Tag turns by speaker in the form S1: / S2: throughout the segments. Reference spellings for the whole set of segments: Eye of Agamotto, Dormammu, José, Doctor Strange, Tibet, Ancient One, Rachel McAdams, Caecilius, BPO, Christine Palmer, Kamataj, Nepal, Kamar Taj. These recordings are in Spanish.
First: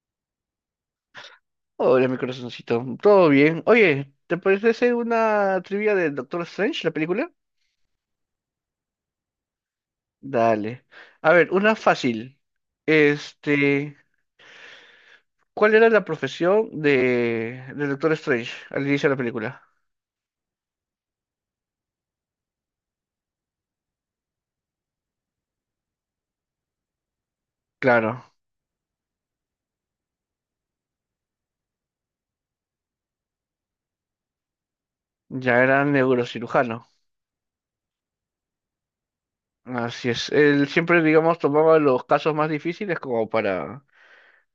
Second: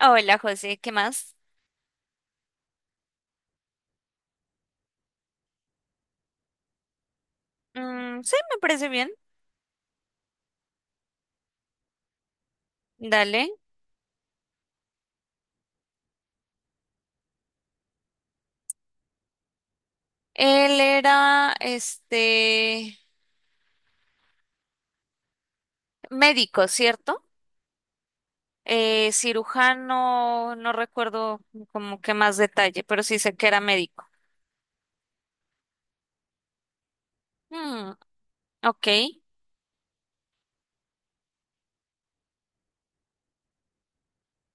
S1: Hola, José, ¿qué más?
S2: Hola, mi corazoncito. ¿Todo bien? Oye, ¿te parece hacer una trivia de Doctor Strange, la película?
S1: Mm, sí, me parece bien.
S2: Dale. A ver, una fácil.
S1: Dale.
S2: Este, ¿Cuál era la profesión de Doctor Strange al inicio de la película?
S1: Él era, médico, ¿cierto?
S2: Claro,
S1: Cirujano, no recuerdo como que más detalle, pero sí sé que era médico.
S2: ya era neurocirujano.
S1: Mm, ok,
S2: Así es. Él siempre, digamos, tomaba los casos más difíciles como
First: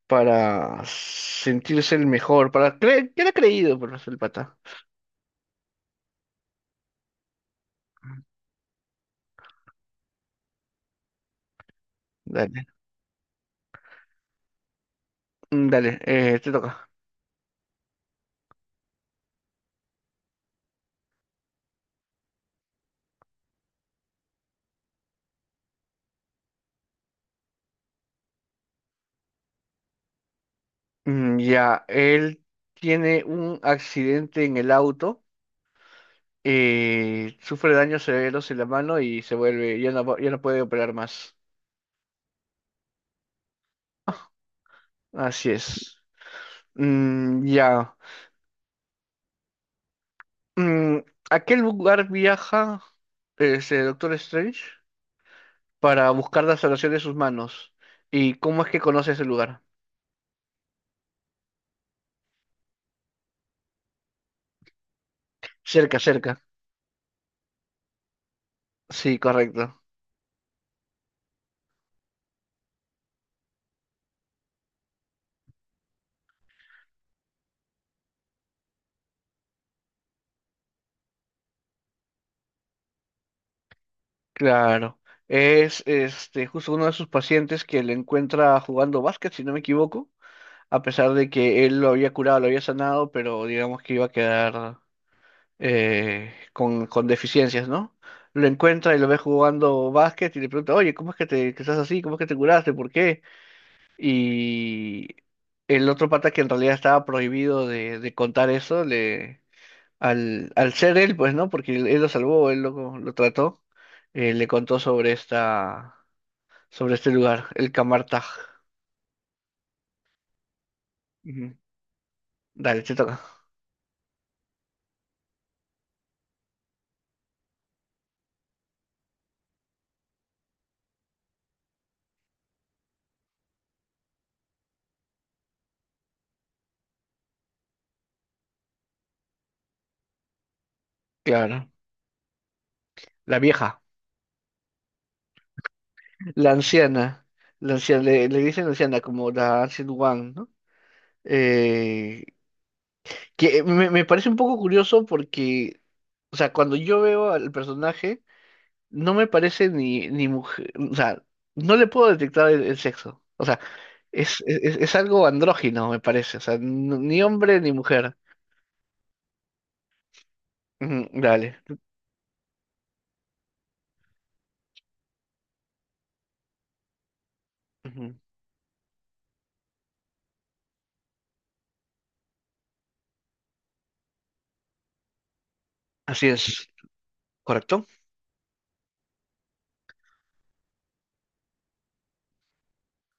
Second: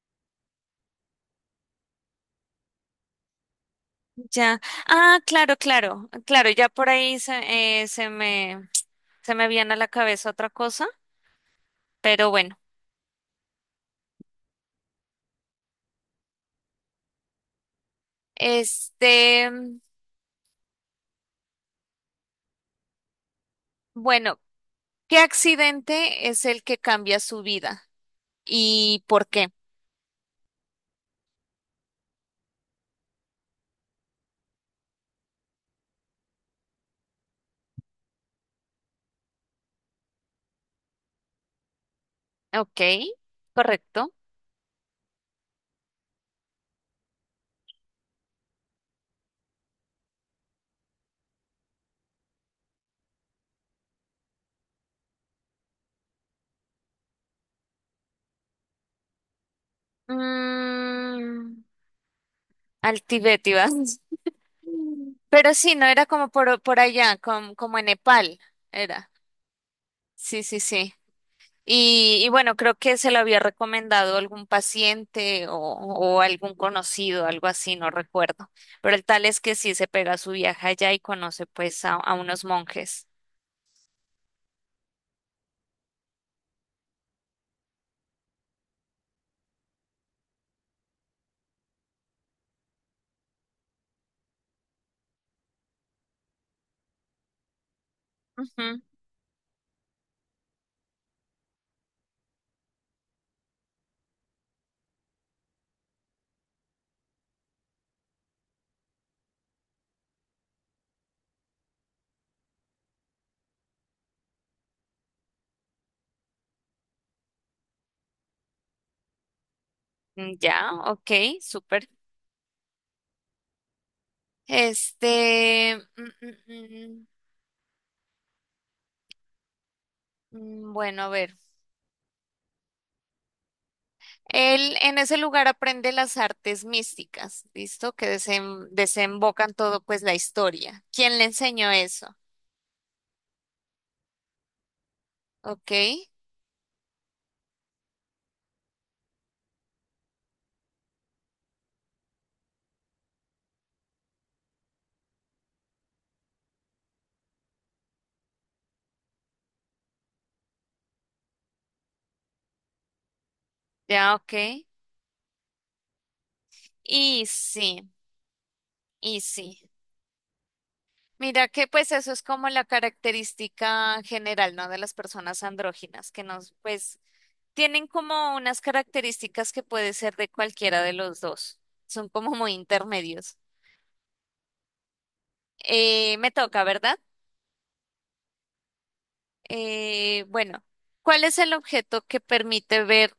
S2: para sentirse el mejor, para creer, que era creído por el pata.
S1: ya. Ah, claro, claro, claro, ya por ahí se, se me viene a la cabeza otra cosa, pero bueno.
S2: Dale. Dale, te toca.
S1: Este, bueno, ¿qué accidente es el que cambia su vida y por qué?
S2: Ya, él tiene un accidente en el auto, sufre daños severos en la mano y se vuelve, ya no, ya no puede operar más.
S1: Ok, correcto.
S2: Así es. Mm, ya. Mm, ¿a qué lugar viaja ese Doctor Strange para buscar la salvación de sus manos? ¿Y cómo es que conoce ese lugar?
S1: Mm, al Tibet ibas. Mm. Pero sí, no
S2: Cerca,
S1: era como
S2: cerca.
S1: por allá, como en Nepal, era.
S2: Sí, correcto.
S1: Sí, sí, sí. Y bueno, creo que se lo había recomendado algún paciente o algún conocido, algo así, no recuerdo. Pero el tal es que sí se pega su viaje allá y conoce pues a unos monjes.
S2: Claro. Es este justo uno de sus pacientes que le encuentra jugando básquet, si no me equivoco, a pesar de que él lo había curado, lo había sanado, pero digamos que iba a quedar con deficiencias, ¿no? Lo
S1: Ujú.
S2: encuentra y lo ve jugando básquet y le pregunta, oye, ¿cómo es que te que estás así? ¿Cómo es que te curaste? ¿Por qué? Y el otro pata que en realidad estaba prohibido de contar eso, le, al, al ser él, pues, ¿no? Porque él lo salvó, él lo trató, le contó sobre esta, sobre este lugar, el Camartag.
S1: Mm, ya, ok,
S2: Ujú.
S1: súper.
S2: Dale, te toca.
S1: Este, mm, mm, bueno, a ver. Él en ese lugar aprende las artes místicas, ¿listo? Que desembocan todo, pues, la historia. ¿Quién le
S2: Claro.
S1: enseñó eso?
S2: La vieja.
S1: Ok,
S2: La anciana, la anciana, le dicen anciana como la Ancient One, ¿no? Eh, que me parece un poco curioso porque, o sea, cuando yo veo al personaje, no me parece ni mujer, o sea, no le puedo detectar el sexo. O sea,
S1: ya, ok.
S2: es algo andrógino, me parece, o sea, ni
S1: Y
S2: hombre ni
S1: sí,
S2: mujer.
S1: y sí.
S2: Ujú,
S1: Mira
S2: dale.
S1: que pues eso es como la característica general, ¿no? De las personas andróginas, que nos, pues, tienen
S2: Ujú.
S1: como unas características que puede ser de cualquiera de los dos. Son como muy intermedios.
S2: Así
S1: Me toca,
S2: es,
S1: ¿verdad?
S2: correcto.
S1: Bueno, ¿cuál es el objeto que permite ver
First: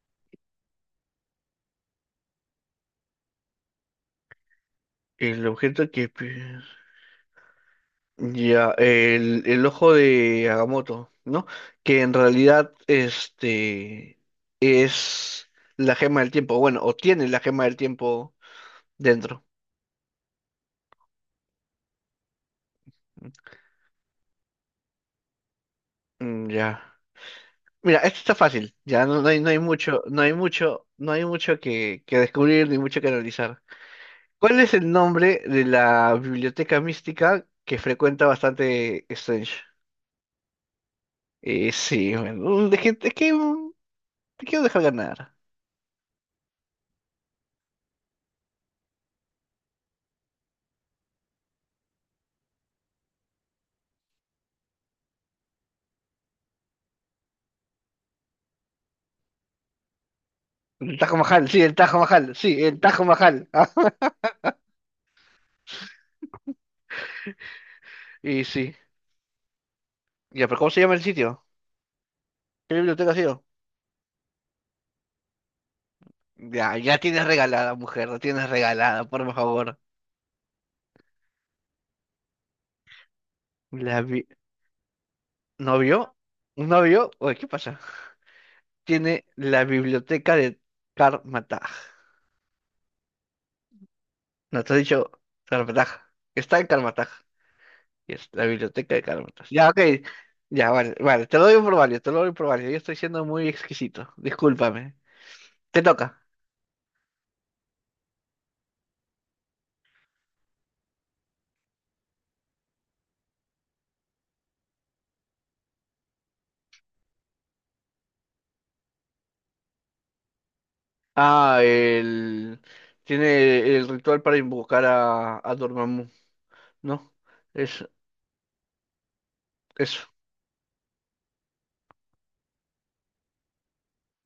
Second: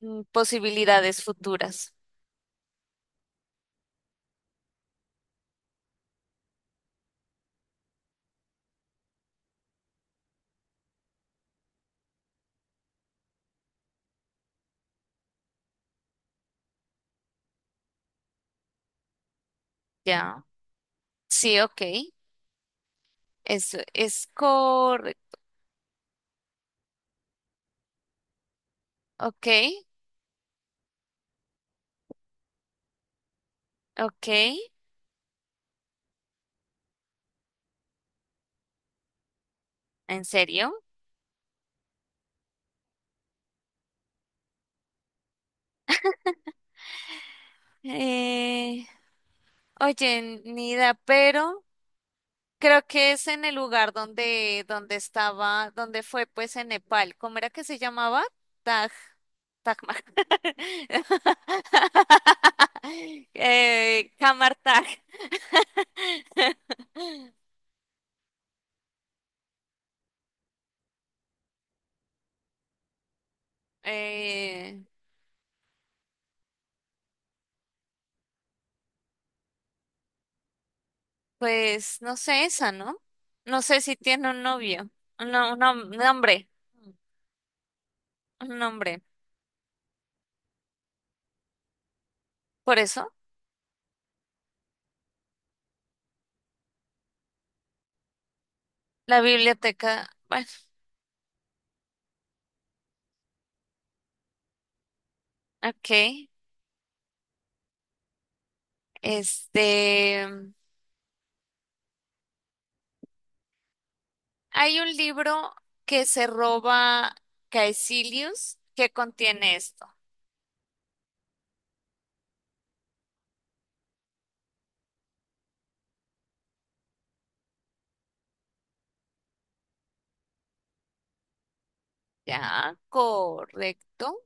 S1: posibilidades futuras?
S2: El objeto que... Ya, el ojo de Agamotto, ¿no? Que en realidad este es la gema del tiempo, bueno, o tiene la gema del tiempo dentro.
S1: Ya, sí, ok, eso es correcto.
S2: Mm, ya. Mira, esto está fácil, ya no, no hay,
S1: Ok,
S2: no hay mucho, no hay mucho, no hay mucho que descubrir ni mucho que analizar.
S1: ok,
S2: ¿Cuál es el nombre de la biblioteca mística que frecuenta bastante Strange?
S1: ¿en serio?
S2: Sí, bueno, te quiero dejar ganar.
S1: Eh, oye, Nida, pero creo que es en el lugar donde, donde estaba, donde fue pues en Nepal. ¿Cómo era que se llamaba? Taj, Taj Mahal.
S2: El Tajo Majal, sí, el Tajo Majal, sí, el Tajo Majal. Ah,
S1: Kamar Taj.
S2: y sí. Ya, pero ¿cómo se llama el sitio? ¿Qué biblioteca ha sido?
S1: Eh,
S2: Ya, ya tienes regalada, mujer, la tienes regalada, por favor.
S1: Pues no sé esa, ¿no? No sé si
S2: La vi...
S1: tiene un novio, un,
S2: ¿No
S1: un
S2: vio?
S1: hombre,
S2: ¿No vio? Oye, ¿qué pasa?
S1: un hombre.
S2: Tiene la biblioteca de Karmataj.
S1: Por eso,
S2: No te he dicho Karmataj. Está en Karmataj. Y es la biblioteca de
S1: la
S2: Karmataj. Ya, ok.
S1: biblioteca, bueno,
S2: Ya, vale, vale. Te lo doy por válido, te lo doy por válido. Yo estoy siendo muy exquisito. Discúlpame. Te
S1: ok.
S2: toca.
S1: Este, Hay un libro que se roba Caecilius que contiene esto.
S2: Ah, el... Tiene el ritual para invocar a Dormammu, ¿no? Es eso.
S1: Ya, correcto.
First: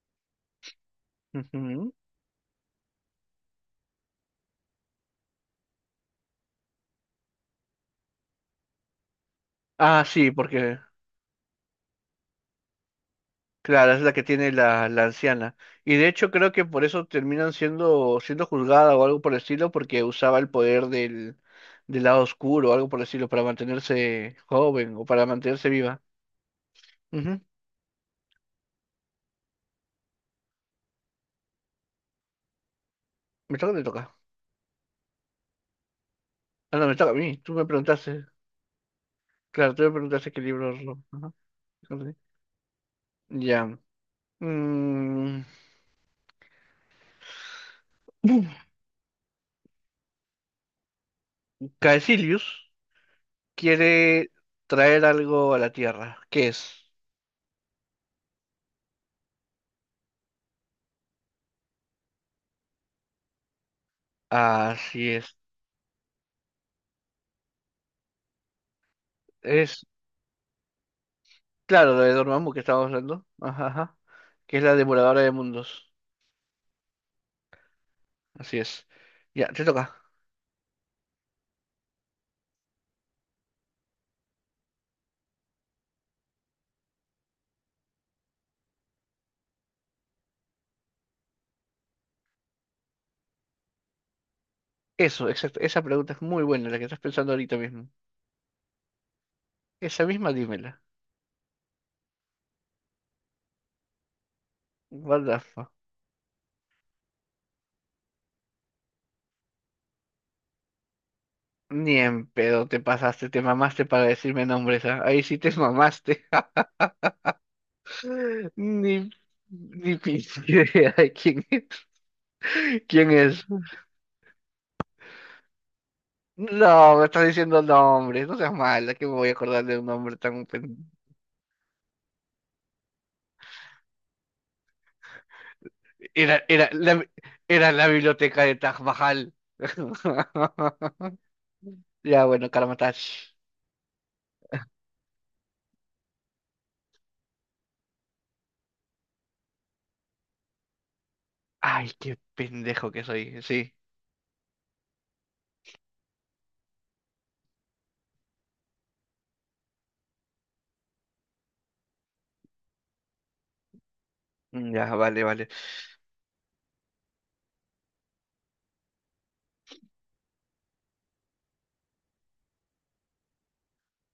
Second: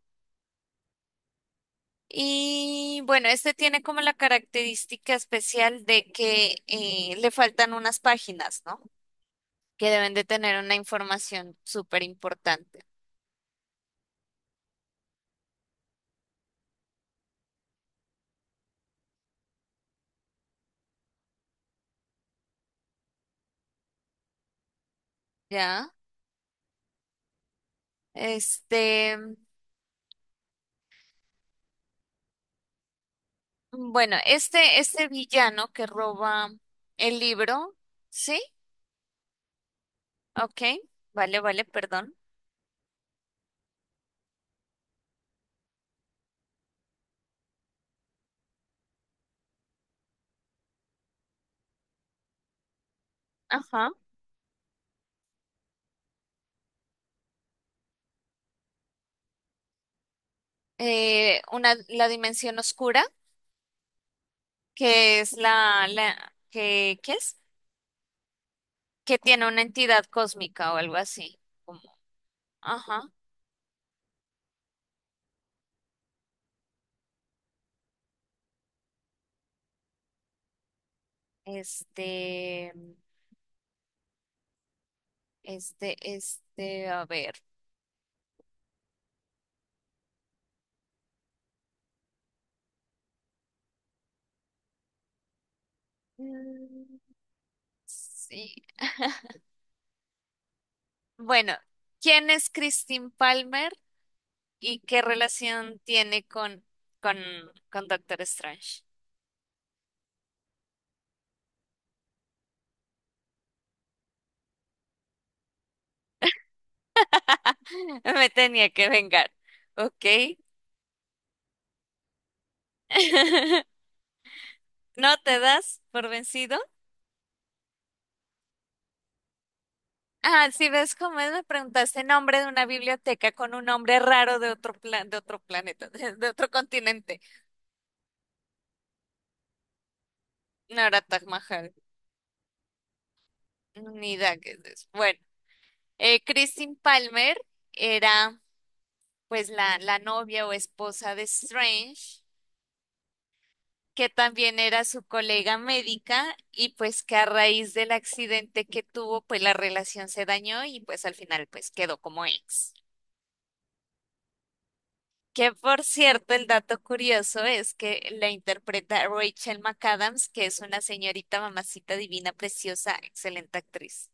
S2: Ujú.
S1: Y bueno, este tiene como la característica especial de que le faltan unas páginas, ¿no? Que
S2: Ah,
S1: deben de
S2: sí,
S1: tener una
S2: porque,
S1: información súper importante.
S2: claro, es la que tiene la, la anciana. Y de hecho creo que por eso terminan siendo juzgada o algo por el estilo, porque usaba el poder del, del lado oscuro o algo por el estilo para mantenerse joven o para mantenerse
S1: Ya,
S2: viva. Ujú.
S1: este,
S2: Me toca, o te
S1: bueno,
S2: toca.
S1: este villano que roba
S2: Ah, no, me toca a
S1: el
S2: mí. Tú me
S1: libro,
S2: preguntaste.
S1: ¿sí?
S2: Claro, tú me preguntaste qué
S1: Ok,
S2: libro. Es lo- ajá.
S1: vale, vale, perdón.
S2: Ya. Mm. Caecilius
S1: Ajá.
S2: quiere traer algo a la Tierra. ¿Qué es?
S1: Una, la dimensión oscura,
S2: Así
S1: que es
S2: es.
S1: ¿qué es? Que tiene una
S2: Es,
S1: entidad cósmica o algo así. Como,
S2: claro, lo de Dormammu que estábamos
S1: ajá.
S2: hablando. Ajá, ajá. Que es la devoradora de mundos. Así es. Ya, te toca.
S1: Este, este, a ver.
S2: Eso, exacto. Esa pregunta es muy buena, la que estás
S1: Mm,
S2: pensando ahorita mismo.
S1: sí.
S2: Esa misma, dímela.
S1: Bueno, ¿quién es Christine Palmer? ¿Y qué
S2: What the fuck.
S1: relación tiene con, con Doctor Strange?
S2: Ni en pedo te pasaste, te mamaste para decirme nombres, ¿ah? Ahí sí te mamaste.
S1: Me tenía que
S2: Ni,
S1: vengar.
S2: ni
S1: Ok.
S2: pinche idea de quién, quién es.
S1: ¿No te das por vencido?
S2: No, me estás diciendo nombres, no seas mala, que me voy a acordar de un nombre tan...
S1: Ah, si
S2: pen-.
S1: ves cómo es, me preguntaste nombre de una biblioteca con un nombre raro de de otro planeta, de
S2: Era,
S1: otro
S2: era, la,
S1: continente.
S2: era la biblioteca de Taj Mahal.
S1: No era Taj Mahal,
S2: Ya, bueno, Karamatash.
S1: ni Daggett. Bueno, Christine Palmer era pues la novia o esposa de
S2: Ay, qué
S1: Strange,
S2: pendejo que soy, sí.
S1: que también era su colega médica y pues que a raíz del accidente que tuvo, pues la relación se dañó y pues al final pues quedó como ex.
S2: Mm, ya, vale, vale.
S1: Que por cierto, el dato curioso es que la interpreta Rachel McAdams, que es una señorita mamacita divina, preciosa, excelente actriz.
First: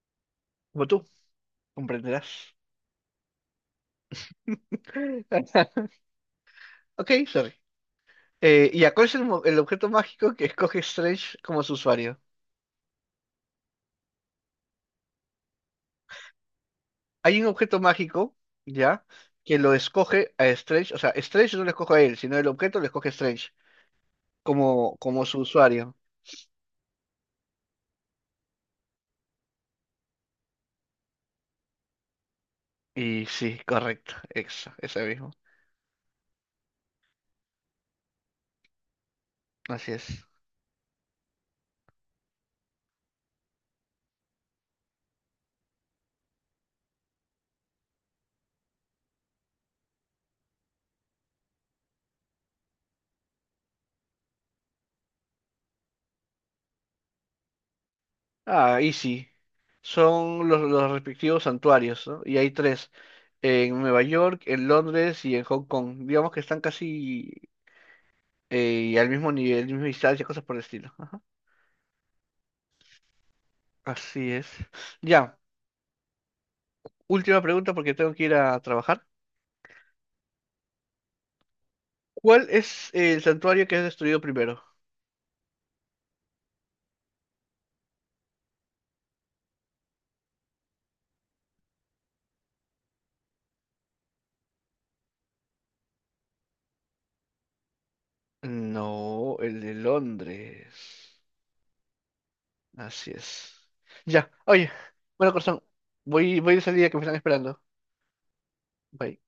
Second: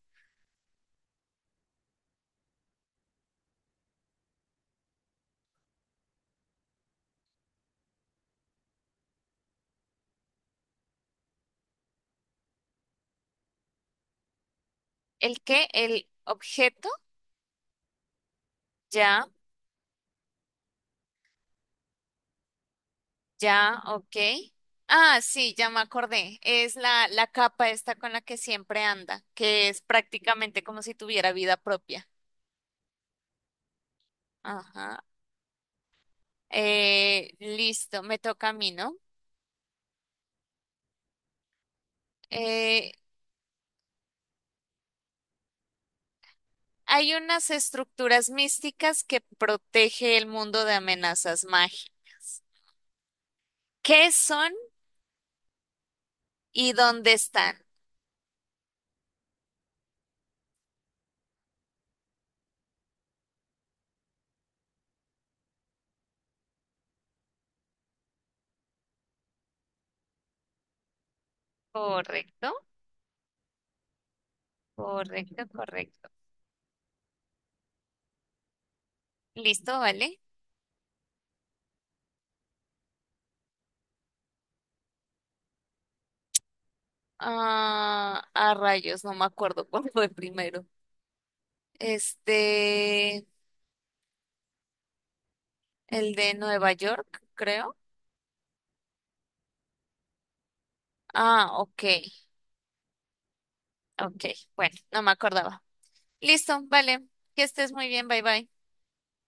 S2: Como tú, comprenderás. Ok, sorry. Ya, ¿cuál es el, el objeto mágico que escoge Strange como su usuario?
S1: ¿El qué? ¿El objeto?
S2: Hay un objeto mágico, ya,
S1: Ya,
S2: que lo escoge a Strange, o sea, Strange no lo escoge a él, sino el objeto lo escoge Strange,
S1: ya, ok.
S2: como,
S1: Ah,
S2: como su
S1: sí, ya me
S2: usuario.
S1: acordé. Es la capa esta con la que siempre anda, que es prácticamente como si tuviera vida propia.
S2: Y sí, correcto, exa,
S1: Ajá.
S2: ese mismo.
S1: Listo, me toca a mí, ¿no?
S2: Así es.
S1: Eh, hay unas estructuras místicas que protege el mundo de amenazas mágicas. ¿Qué son y dónde están?
S2: Ah, y sí. Son los respectivos santuarios, ¿no? Y hay 3, en Nueva York, en Londres y en Hong Kong. Digamos que están casi al mismo nivel, misma distancia, cosas por el estilo. Ajá.
S1: Correcto,
S2: Así es. Ya,
S1: correcto, correcto.
S2: última pregunta porque tengo que ir a trabajar.
S1: Listo, vale.
S2: ¿Cuál es el santuario que es destruido primero?
S1: Ah, a rayos, no me acuerdo cuál fue primero. Este, el de Nueva York, creo.
S2: No, el de Londres.
S1: Ah, ok,
S2: Así es.
S1: ok.
S2: Ya, oye,
S1: Bueno, no me
S2: bueno,
S1: acordaba.
S2: corazón, voy de
S1: Listo,
S2: salida que me
S1: vale.
S2: están
S1: Que
S2: esperando.
S1: estés muy bien, bye bye.
S2: Bye.